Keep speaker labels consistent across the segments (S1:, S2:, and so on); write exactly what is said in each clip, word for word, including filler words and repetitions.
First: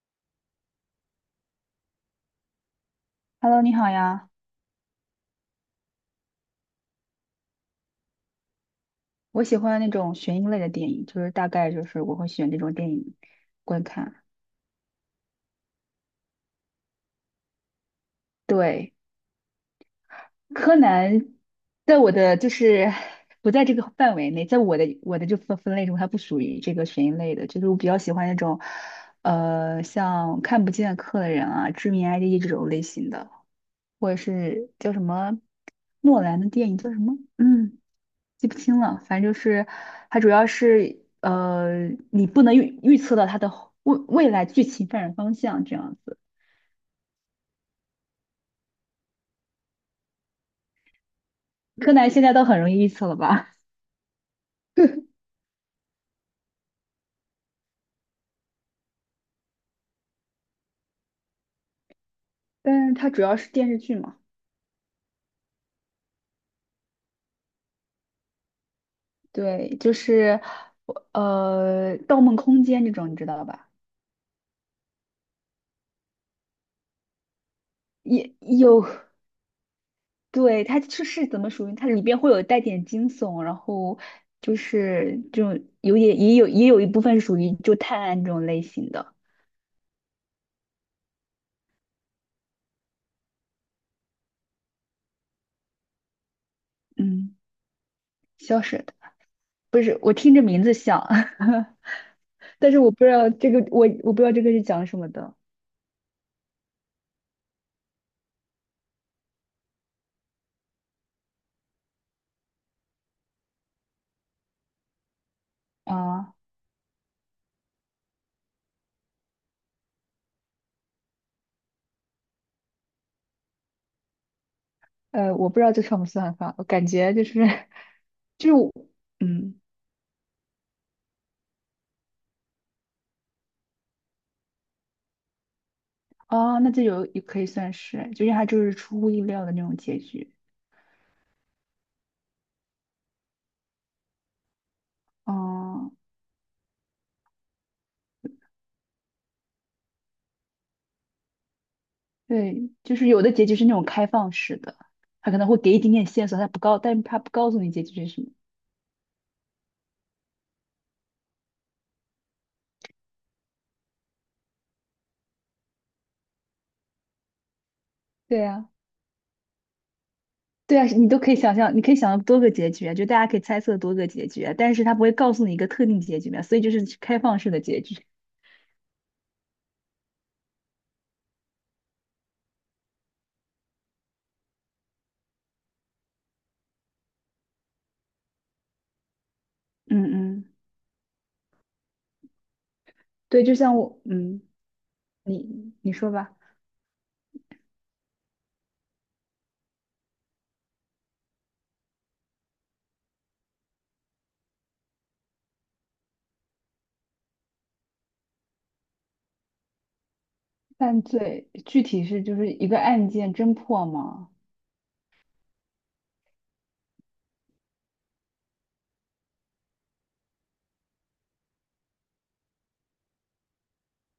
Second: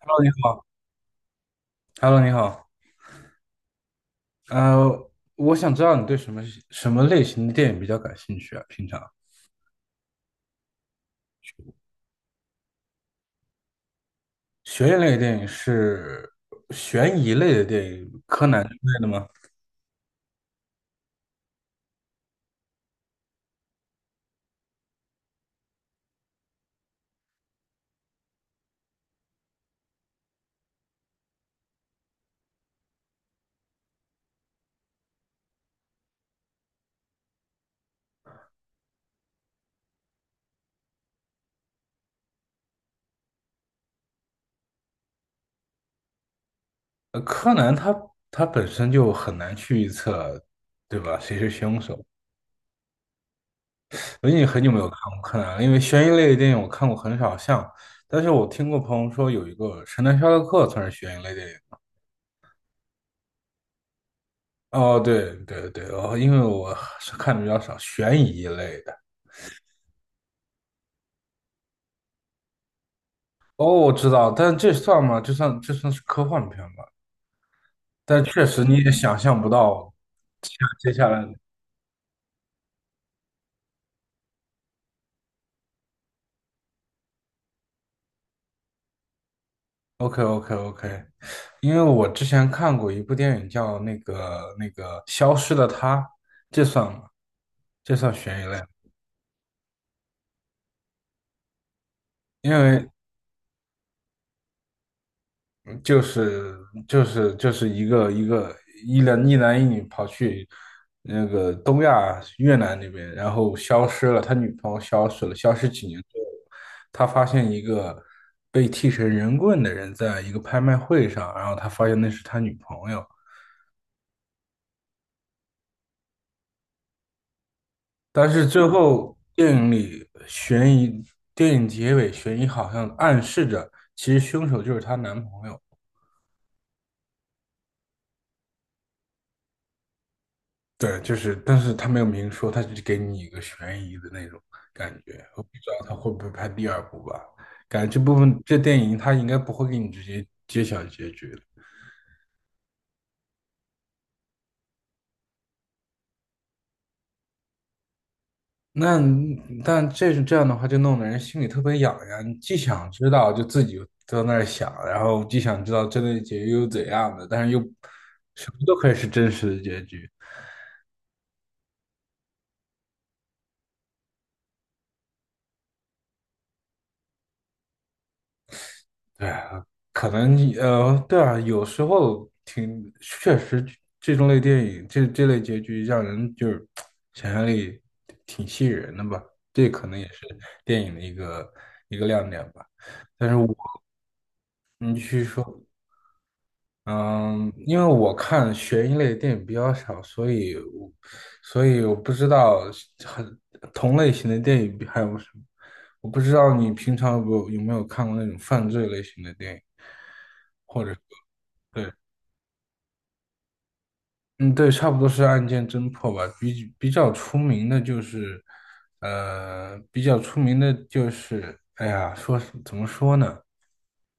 S1: Hello，你好。Hello，你好。
S2: Hello，你好呀。
S1: 呃，我想知道你对什么什么类型的电影比较感兴趣啊？平常
S2: 我喜欢那种悬疑类的电影，就是大概就是我会选这种电影观看。
S1: 悬疑类的电影是悬疑类的电影，柯南之
S2: 对，
S1: 类的吗？
S2: 柯南在我的就是不在这个范围内，在我的我的这分分类中，它不属于这个悬疑类的，就是我比较喜欢那种呃像看不见的客人啊、致命 I D 这种类型的，或者是叫什么诺兰的电影叫什么？嗯。记不清了，反正就是它主要是呃，你不能预预测到它的后未未来剧情发展方向这样子。
S1: 呃，柯南它它本身就很难去预测，对吧？谁是凶
S2: 柯
S1: 手？
S2: 南现在都很容易预测了吧？
S1: 我已经很久没有看过柯南了，因为悬疑类的电影我看过很少像，但是我听过朋友说有一个《神探夏洛克》算是悬疑类电影。
S2: 但是它主要是电视剧嘛，
S1: 哦，对对对，哦，因为我是看的比较少，悬疑类的。
S2: 对，就是我呃《盗梦空间》这种，你知道
S1: 哦，
S2: 吧？
S1: 我知道，但这算吗？这算这算是科幻片吧？但
S2: 也
S1: 确实你
S2: 有，
S1: 也想象不到
S2: 对，它
S1: 接
S2: 就
S1: 下来
S2: 是
S1: 的
S2: 怎么属于它里边会有带点惊悚，然后就是这种有点也有也有一部分属于就探案这种类型的，
S1: OK OK OK，因为我之前看过一部电影叫那个那个《消失的她》，这算吗？
S2: 嗯，
S1: 这算悬疑类
S2: 消
S1: 吗？
S2: 失的。不是，我听着名字像，
S1: 因
S2: 但是
S1: 为
S2: 我不知道这个，我我不知道这个是讲什么的
S1: 就是就是就是一个一个一男一男一女跑去那个东亚越南那边，然后消失了，他女朋友消失了，消失几年之后，
S2: 啊。
S1: 他发现一个被剃成人棍的人在一个拍卖会上，然后他发现那是他女朋友，
S2: 呃，我不知道这算不算法，我感觉就是
S1: 但是
S2: 就是
S1: 最
S2: 我，
S1: 后电
S2: 嗯，
S1: 影里悬疑，电影结尾悬疑好像暗示着其实凶手就是她男朋友。
S2: 哦，那这有也可以算是，就是它就是出乎意料的那种结局。
S1: 对，就是，但是他没有明说，他只给你一个悬疑的那种感觉。我不知道
S2: 哦，
S1: 他会不会拍第二部吧？感觉这部分这电影他应该不会给你直接揭晓结局的。
S2: 对，就是有的结局是那种开放式的，它可能会给一点点线索，它不告，但是它不告诉你结局是什么。
S1: 那但这是这样的话，就弄得人心里特别痒痒。你既想知道，就自己在那儿想，然后既想知道真的结局又怎样的，但是又
S2: 对
S1: 什么
S2: 呀、
S1: 都可以是真实的结局。
S2: 对啊，你都可以想象，你可以想象多个结局啊，就大家可以猜测多个结局啊，但是他不会告诉你一个特定结局嘛，所以就是开放式的结局。
S1: 对啊，可能呃，对啊，有时候挺确实这，这种类电影，这这类结局让人就是 想象力挺吸引人的吧。这可能
S2: 嗯
S1: 也是
S2: 嗯，
S1: 电影的一个一个亮点吧。但是
S2: 对，
S1: 我，
S2: 就像我，嗯，
S1: 你去说，
S2: 你你说吧。
S1: 嗯，因为我看悬疑类的电影比较少，所以我所以我不知道很同类型的电影还有什么。我不知道你平常有没有有没有看过那种犯罪类型的电影，或者
S2: 犯罪具
S1: 对，
S2: 体是就是一个案件侦破吗？
S1: 嗯，对，差不多是案件侦破吧。比比较出名的就是，呃，比较出名的就是，哎呀，说是怎么说呢？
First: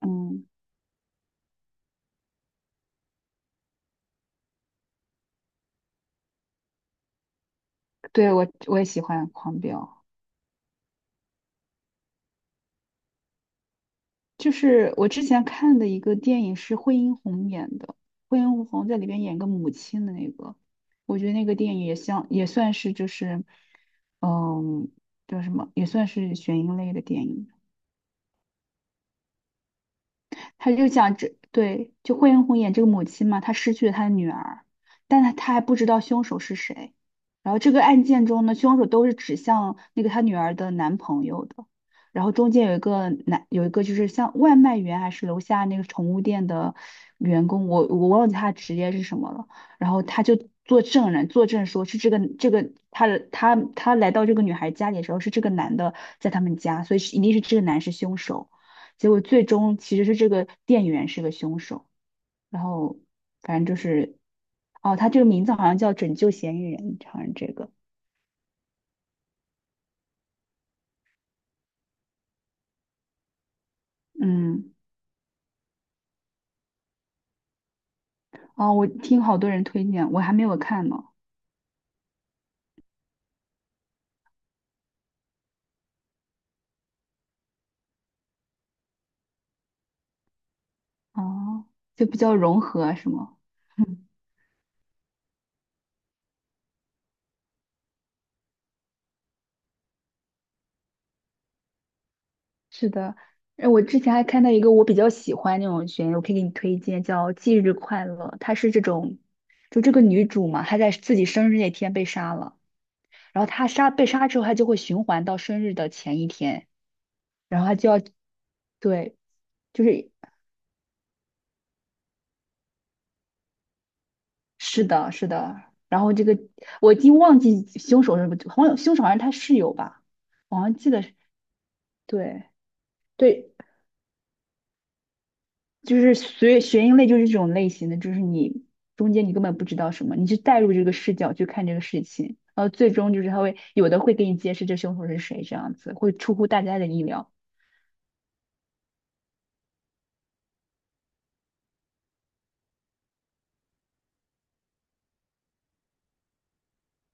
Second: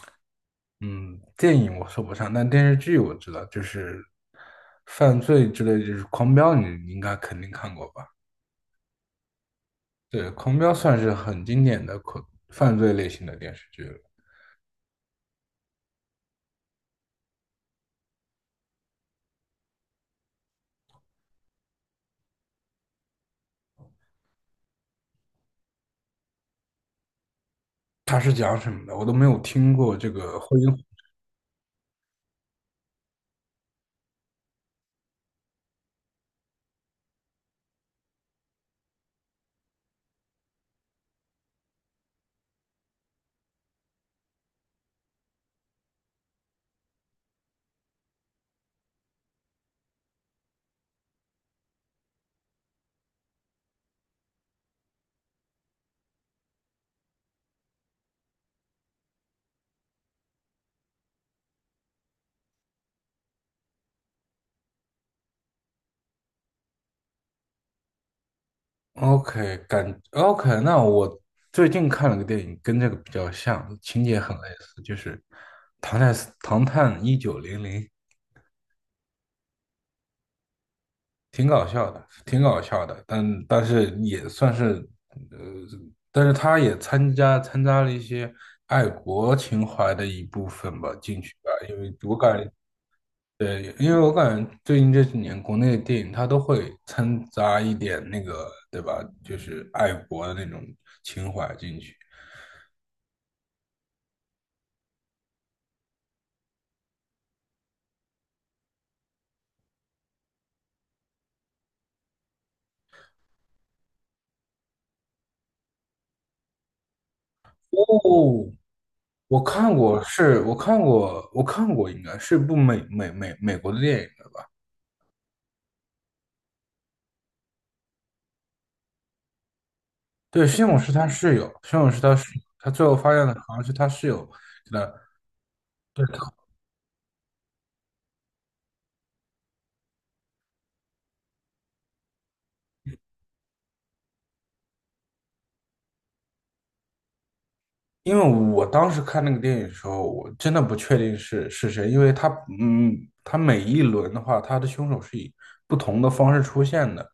S2: 嗯，
S1: 嗯，电影我说不上，但电视剧我知道，就是犯罪之类，就是《狂飙》，你你应该肯定看过吧？
S2: 对我我也喜欢狂飙。
S1: 对，《狂飙》算是很经典的恐犯罪类型的电视剧了。
S2: 就是我之前看的一个电影是惠英红演的，惠英红在里边演个母亲的那个，我觉得那个电影也像也算是就是，嗯，叫什么，也算是悬疑类的电影。
S1: 它是讲什么的？我都没有听过这个婚
S2: 他
S1: 姻。
S2: 就讲这对，就惠英红演这个母亲嘛，她失去了她的女儿，但她她还不知道凶手是谁。然后这个案件中呢，凶手都是指向那个她女儿的男朋友的。然后中间有一个男，有一个就是像外卖员还是楼下那个宠物店的员工，我我忘记他的职业是什么了。然后他就做证人，作证说是这个这个他的他他来到这个女孩家里的时候是这个男的在他们家，所以是一定是这个男是凶手。结果最终其实是这个店员是个凶手，然后反正就是，哦，他这个名字好像叫《拯救嫌疑人》，好像这个，
S1: OK，感 OK，那我最近看了个电影，跟这个比较像，情节很类
S2: 嗯，
S1: 似，就是《唐探唐探一九零零》。
S2: 哦，我听好多人推荐，我还没有看呢，
S1: 挺搞笑的，挺搞笑的，但但是也算是，呃，但是他也参加参加了一些爱国情怀的一部分吧，进去吧，
S2: 哦，
S1: 因为
S2: 就
S1: 我
S2: 比较
S1: 感觉，
S2: 融合是吗？
S1: 对，因为
S2: 嗯，
S1: 我感觉最近这几年国内的电影它都会掺杂一点那个，对吧？就是爱国的那种情怀进去。
S2: 是的，呃我之前还看到一个我比较喜欢那种悬疑，我可以给你推荐，叫《忌日快乐》，它是这种，就这个女主嘛，她在自己生日那天被杀了。然后她杀被杀之后，她就会循环到生日的前一天，然后他
S1: 哦，
S2: 就要，对，
S1: 我看
S2: 就
S1: 过，
S2: 是
S1: 是我看过，我看过，应该是部美美美美国的电影，
S2: 是的，是的。然后这个我已经忘记凶手是不，好像凶手好像是他室友吧，
S1: 对，
S2: 我
S1: 西
S2: 好像
S1: 蒙
S2: 记
S1: 是
S2: 得
S1: 他
S2: 是，
S1: 室友，西蒙是他室友，
S2: 对
S1: 他最后发现的
S2: 对，
S1: 好像是他室友给他。
S2: 就
S1: 对，
S2: 是悬悬疑类就是这种类型的，就是你中间你根本不知道什么，你就带入这个视角去看这个事情，然后最终就是他会有的会给你揭示这凶手是谁，这样子会出乎大家的意料。
S1: 因为我当时看那个电影的时候，我真的不确定是是谁，因为他，嗯，他每一轮的话，他的凶手是以不同的方式出现的，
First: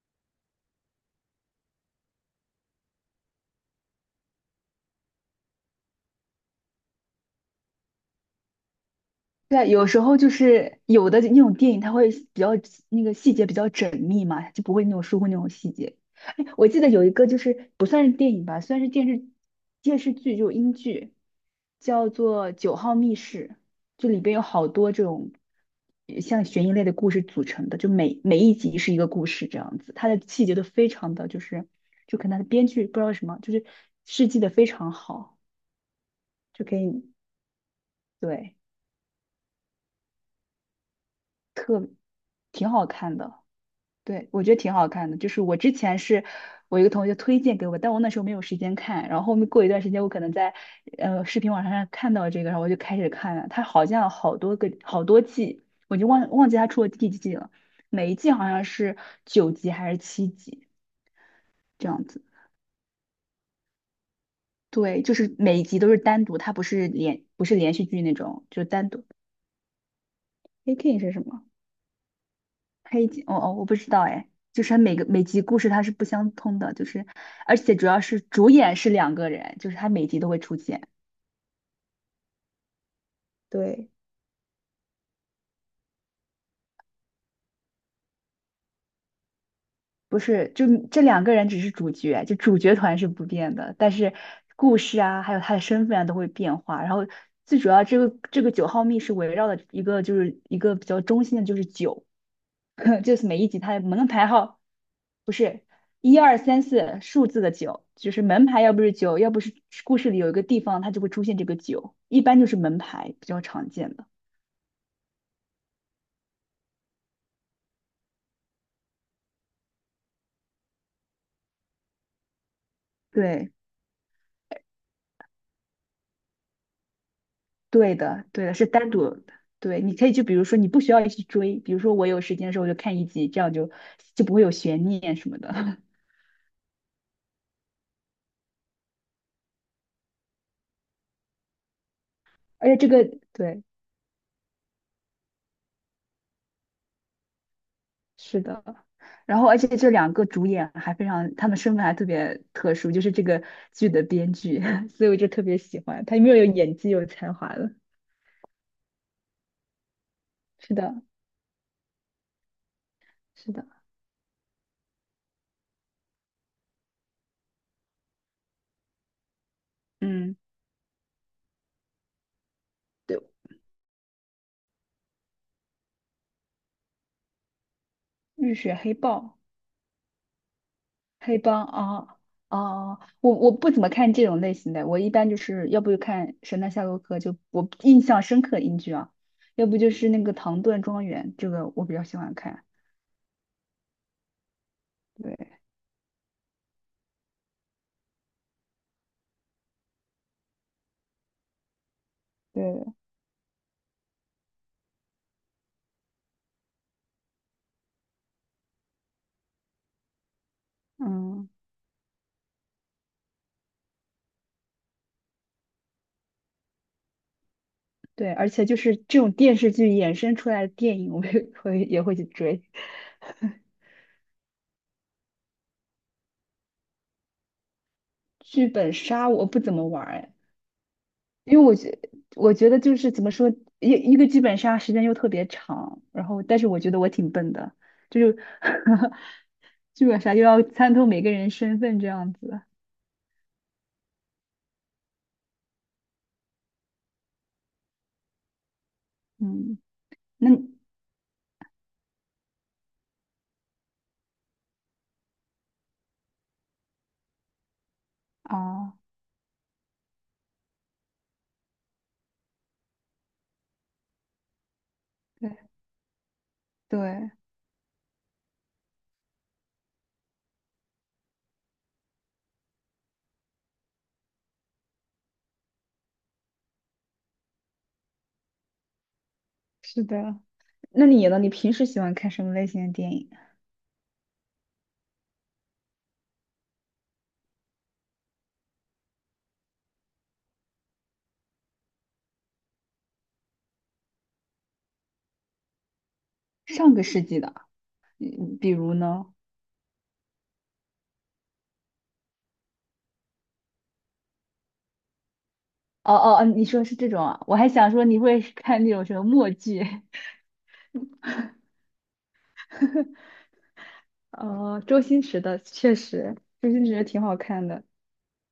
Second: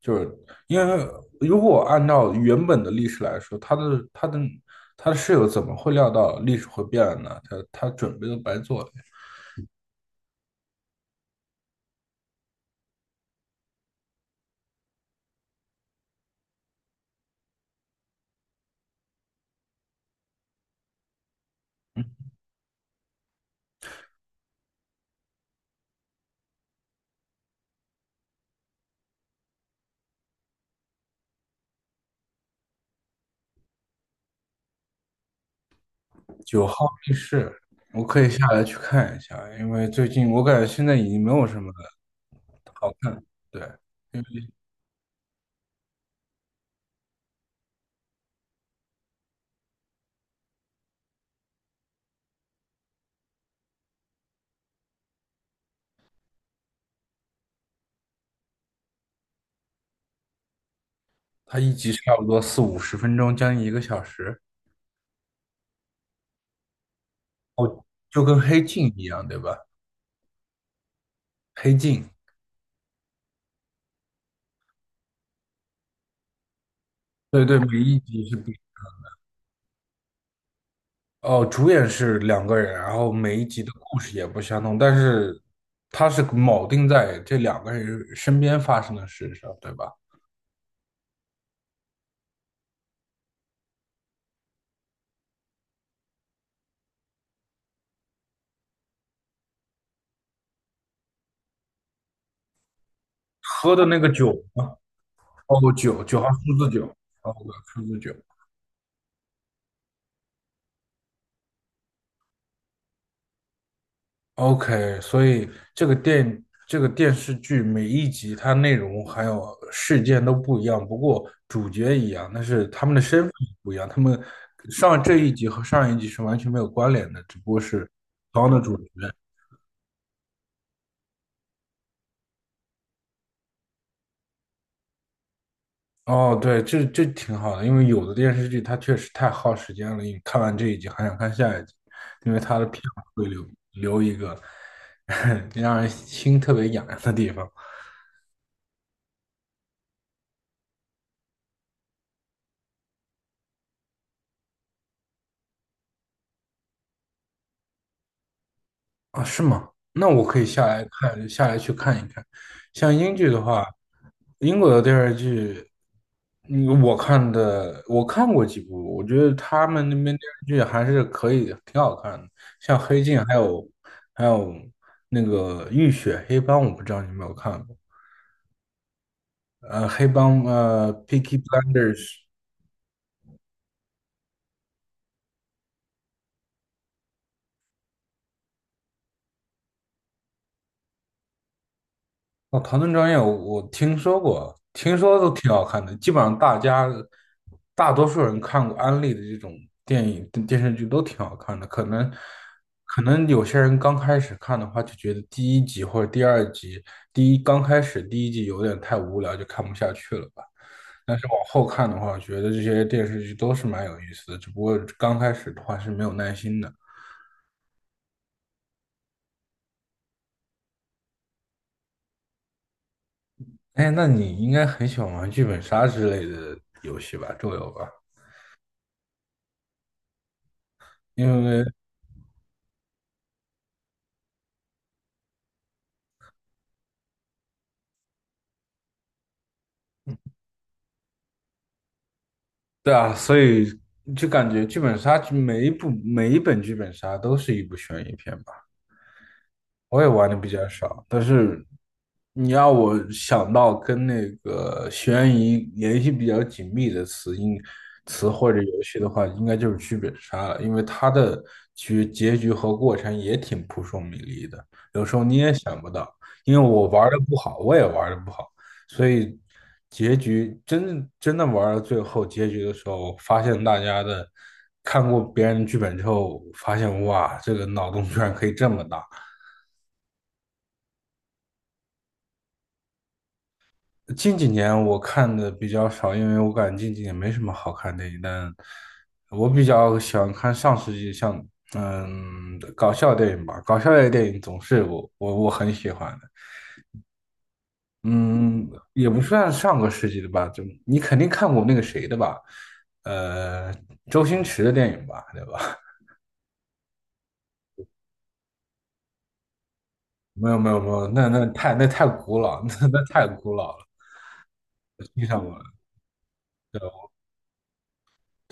S1: 就是因为如果按照原本的历史来说，他的他的他的室友怎么会料到历史会变呢？他他准备都白做了。
S2: 对啊，有时候就是有的那种电影，它会比较那个细节比较缜密嘛，就不会那种疏忽那种细节。哎，我记得有一个就是不算是电影吧，算是电视电视剧，就是英剧，叫做《九号密室》，就里边有好多这种呃像悬疑类的故事组成的，就每每一集是一个故事这样子，它的细节都非常的就是，就可能它的编剧不知道什么，就是设计的非常好，就
S1: 九
S2: 可
S1: 号
S2: 以。
S1: 密室，我可以下
S2: 对，
S1: 来去看一下，因为最近我感觉现在已经没有什么。
S2: 特挺好
S1: 好
S2: 看
S1: 看，
S2: 的。
S1: 对，因
S2: 对，我
S1: 为
S2: 觉得挺好看的。就是我之前是我一个同学推荐给我，但我那时候没有时间看。然后后面过一段时间，我可能在呃视频网站上看到这个，然后我就开始看了。它好像好多个好多季，我就忘忘记它出了第几季了。每一季好像是九集还是七集
S1: 它一
S2: 这
S1: 集
S2: 样
S1: 差
S2: 子。
S1: 不多四五十分钟，将近一个小时，
S2: 对，就是每一集都是单独，它不是连不是连续剧那
S1: 就跟
S2: 种，就
S1: 《黑
S2: 是
S1: 镜》
S2: 单
S1: 一
S2: 独。
S1: 样，对吧？
S2: A K 是什么？
S1: 《黑镜》，
S2: 黑集，哦哦，我不知道哎，就是它每个每集故事它是不相通的，就是
S1: 对
S2: 而
S1: 对，
S2: 且
S1: 每
S2: 主
S1: 一
S2: 要是
S1: 集是不，
S2: 主演是两个人，就是他每集都会出现，
S1: 哦，主演是两个人，然后每一集的
S2: 对，
S1: 故事也不相同，但是它是铆定在这两个人身边发生的事上，对吧？
S2: 不是就这两个人只是主角，就主角团是不变的，但是故事啊，还有他的身份啊都会变化。然后最主要这个这个九号密室围绕的一个就是一个比较中心的就是酒。就是每一集它
S1: 喝
S2: 的
S1: 的那
S2: 门
S1: 个
S2: 牌
S1: 酒
S2: 号
S1: 嘛，
S2: 不是
S1: 哦，酒，
S2: 一
S1: 九号
S2: 二
S1: 数
S2: 三
S1: 字九，
S2: 四数
S1: 哦，
S2: 字的
S1: 数
S2: 九，
S1: 字
S2: 就
S1: 九，
S2: 是门牌要不是九，要不是故事里有一个地方它就会出现这个九，一般就是门牌比较常见的。
S1: OK，所以这个电这个电视剧每一集它内容还有事件都不一样，不过主角一样，但是他们的身份
S2: 对，
S1: 不一样，他们上这一集和上一集是完全没有关联的，只不过是
S2: 对的，对
S1: 当
S2: 的，
S1: 的
S2: 是
S1: 主角。
S2: 单独的。对，你可以就比如说你不需要去追，比如说我有时间的时候我就看一集，这样就就不会有悬念什么的。
S1: 哦，对，这这挺好的，因为有的电视剧它确实太耗时间了，你看完这一集还想看下一集，因为它的
S2: 而且
S1: 片
S2: 这个
S1: 尾会留
S2: 对
S1: 留一个 让人心特别痒痒的地方。
S2: 是的，然后而且这两个主演还非常，他们身份还特别特殊，就是这个剧的编剧，所以我就特别喜欢他，有为有演技，有才华了。
S1: 啊，是吗？那我可以下
S2: 是
S1: 来
S2: 的，
S1: 看，下来去看一看。像英剧的
S2: 是的，
S1: 话，英国的电视剧，嗯，我看的，我看过几部，我觉得他们那边电
S2: 嗯，
S1: 视剧还是可以，挺好看的。像《黑镜》，
S2: 对，
S1: 还有还有那个《浴血黑帮》，我不知道你有没有看过。
S2: 浴血黑豹、
S1: 呃，黑帮，呃，《Peaky
S2: 黑帮啊
S1: Blinders》。
S2: 啊，我我不怎么看这种类型的，我一般就是要不就看《神探夏洛克》，就我印象深刻的英剧啊，要不就是那个《唐顿庄园》，这个我比较喜欢
S1: 哦，
S2: 看。
S1: 《唐顿庄园》我我听说过，听说都
S2: 对
S1: 挺好看的。基本上大家大多数人看过安利的这种电影、电视剧都挺好看的。可能
S2: 对，
S1: 可能有些人刚开始看的话，就觉得第一集或者第二集，第一刚开始第一集有点太无聊，就看不下去了吧。但是往
S2: 嗯。
S1: 后看的话，我觉得这些电视剧都是蛮有意思的，只不过刚开始的话是没有耐心的。
S2: 对，而且就是这种电视剧衍生出来的电影，我也会也会去追。
S1: 哎，那你应该很喜欢玩剧本杀之类的游戏吧，桌游吧？
S2: 剧本杀我不怎么玩儿哎，
S1: 因
S2: 因
S1: 为
S2: 为我觉我觉得就是怎么说，一一个剧本杀时间又特别长，然后但是我觉得我挺笨的，就是 剧本杀又要参透每个人身份这样子。
S1: 对啊，所以就感觉剧本杀每一部每一本剧本杀都是一部悬疑片吧。
S2: 嗯，
S1: 我也玩的
S2: 那
S1: 比
S2: 你
S1: 较少，但是你要我想到跟那个悬疑联系比较紧密的词应词或者游
S2: 啊，
S1: 戏的话，应该就是剧本杀了，因为它的结结局和过程也挺扑朔迷离的，有时候你
S2: 对
S1: 也想不到，因为我玩的
S2: 对，
S1: 不好，我也玩的不好，所以结局真正真的玩到最后结局的时候，发现大家的看过别人的剧本之后，发现哇，这个脑洞居然可以这么大。
S2: 是的。那你呢？你平时喜欢看什么类型的电影？
S1: 近几年我看的比较少，因为我感觉近几年没什么好看电影。但我比较喜欢看上世纪像嗯搞笑电影吧，搞笑类电影总是我我我很喜欢的。
S2: 上个世纪的，嗯比
S1: 嗯，
S2: 如
S1: 也不
S2: 呢？
S1: 算上个世纪的吧，就你肯定看过那个谁的吧，呃，周星驰的电影吧，对吧？
S2: 哦哦，哦，你说是这种啊？我还想说你会看那种什么默剧，
S1: 没有没有没有，那那太那太古老，那那太古老了，
S2: 哦，周星
S1: 欣
S2: 驰
S1: 赏不
S2: 的
S1: 了。
S2: 确实，周星驰的挺好看的。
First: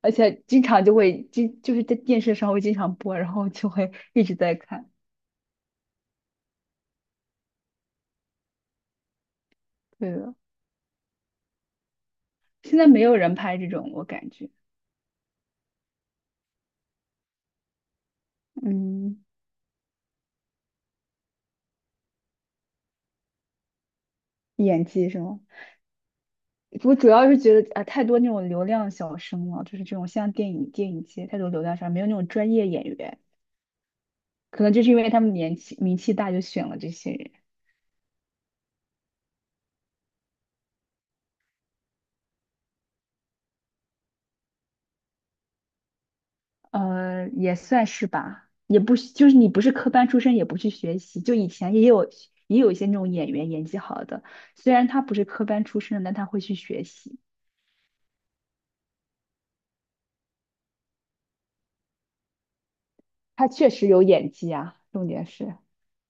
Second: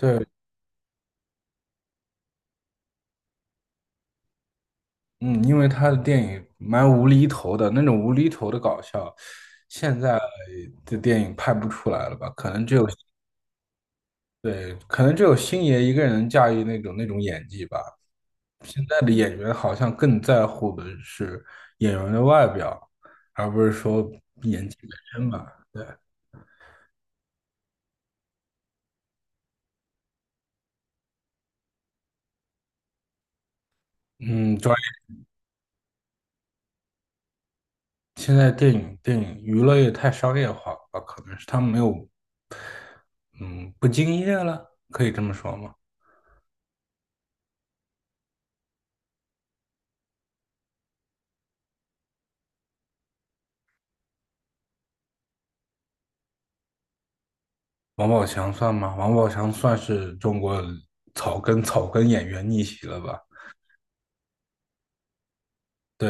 S2: 而且经常就会经就是在电视上会经常播，然后就会一直在看。
S1: 嗯，因为他的电影蛮无厘头的，那种无厘头的搞笑，现
S2: 对
S1: 在
S2: 的，
S1: 的电影拍不出来了吧？可能只
S2: 现在
S1: 有，
S2: 没有人拍这种，我感觉。
S1: 对，可能只有星爷一个人能驾驭那种那种演技吧。现在的
S2: 嗯，
S1: 演员好像更在乎的是演员的外表，而不是说演技
S2: 演
S1: 本
S2: 技是
S1: 身
S2: 吗？
S1: 吧。对，
S2: 我主要是觉得啊、太多那种流量小生了，就是这种像电影电影界太多流量小生，没有那种专业演员，
S1: 嗯，
S2: 可
S1: 专
S2: 能就是因为他们年纪名气大，就选了这些人。
S1: 业，现在电影电影娱乐业太商业化了吧？可能是他们没有，嗯，不敬业了，可以这么说吗？
S2: 呃，也算是吧，也不是就是你不是科班出身，也不去学习，就以前也有也有一些那种演员演技好的，虽然他不是科班出身的但他会去学习，
S1: 王宝强算吗？王宝强算是中国草根草根演员逆袭了吧？
S2: 他确实有演技啊，重点是，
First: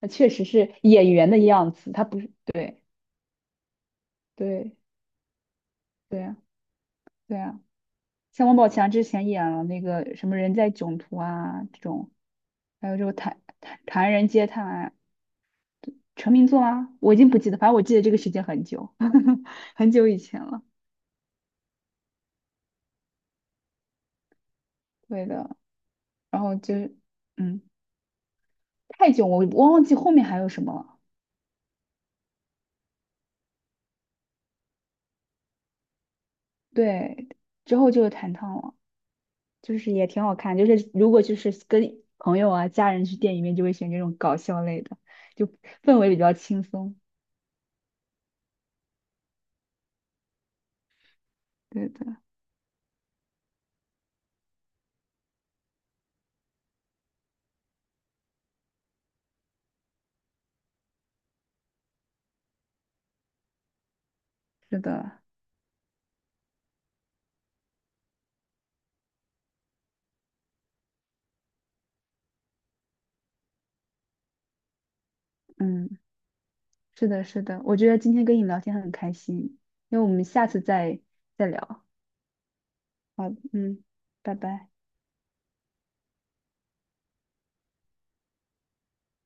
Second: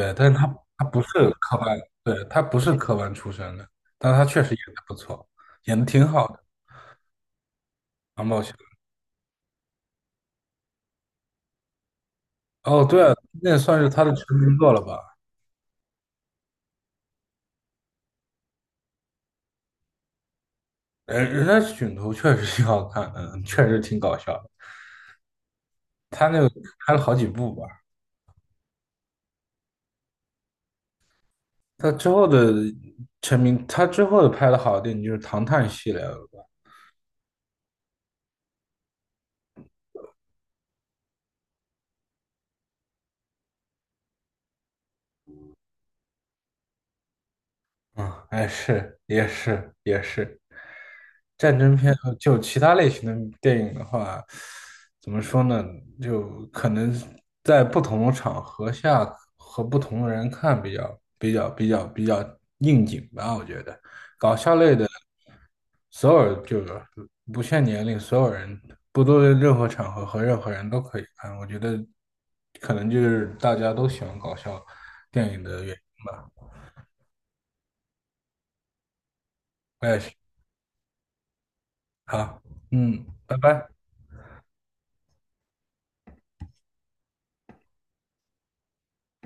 S2: 他确
S1: 但是
S2: 实
S1: 他
S2: 是
S1: 他不
S2: 演
S1: 是
S2: 员的
S1: 科
S2: 样
S1: 班，
S2: 子，他不
S1: 对，
S2: 是，
S1: 他不是
S2: 对
S1: 科班出身的，但他确实演
S2: 对
S1: 的不错，演的挺
S2: 对
S1: 好
S2: 啊
S1: 的。
S2: 对啊，
S1: 王宝
S2: 像
S1: 强，
S2: 王宝强之前演了那个什么《人在囧途》啊这种，
S1: 哦，
S2: 还有
S1: 对
S2: 这种
S1: 啊，
S2: 《唐
S1: 那
S2: 唐
S1: 算是他
S2: 唐
S1: 的
S2: 人
S1: 成
S2: 街
S1: 名
S2: 探
S1: 作了
S2: 案》
S1: 吧？
S2: 成名作啊，我已经不记得，反正我记得这个时间很久，很久以前了。
S1: 人人家《囧途》确实挺好看，嗯，确实挺搞笑的
S2: 对的，
S1: 他那
S2: 然
S1: 个
S2: 后就
S1: 拍
S2: 是，
S1: 了好几部
S2: 嗯，
S1: 吧，
S2: 太囧，我我忘记后面还有什么了。
S1: 他之后的成名，他之后的拍的好的电影就是《唐探》系列了吧？
S2: 对，之后就是弹唱了，就是也挺好看。就是如果就是跟朋友啊、家人去电影院，就会选这种搞笑类的，就氛围比较轻松。
S1: 嗯，哎，是，也是，也是。战争
S2: 对
S1: 片
S2: 的，
S1: 和就其他类型的电影的话，怎么说呢？就可能在不同的场合下和不同的人看比较比较比较比较应景吧，我觉得。
S2: 是的，
S1: 所有就是不限年龄，所有人不论任何场合和任何人都可以看。我觉得可能就是大家都喜欢搞笑电影的原
S2: 嗯，
S1: 因。
S2: 是的，是的。我觉得今天跟你聊天很开心，
S1: 我也
S2: 因为我
S1: 是。
S2: 们下次再再聊。
S1: 好，嗯，
S2: 好，
S1: 拜拜。
S2: 嗯，拜拜。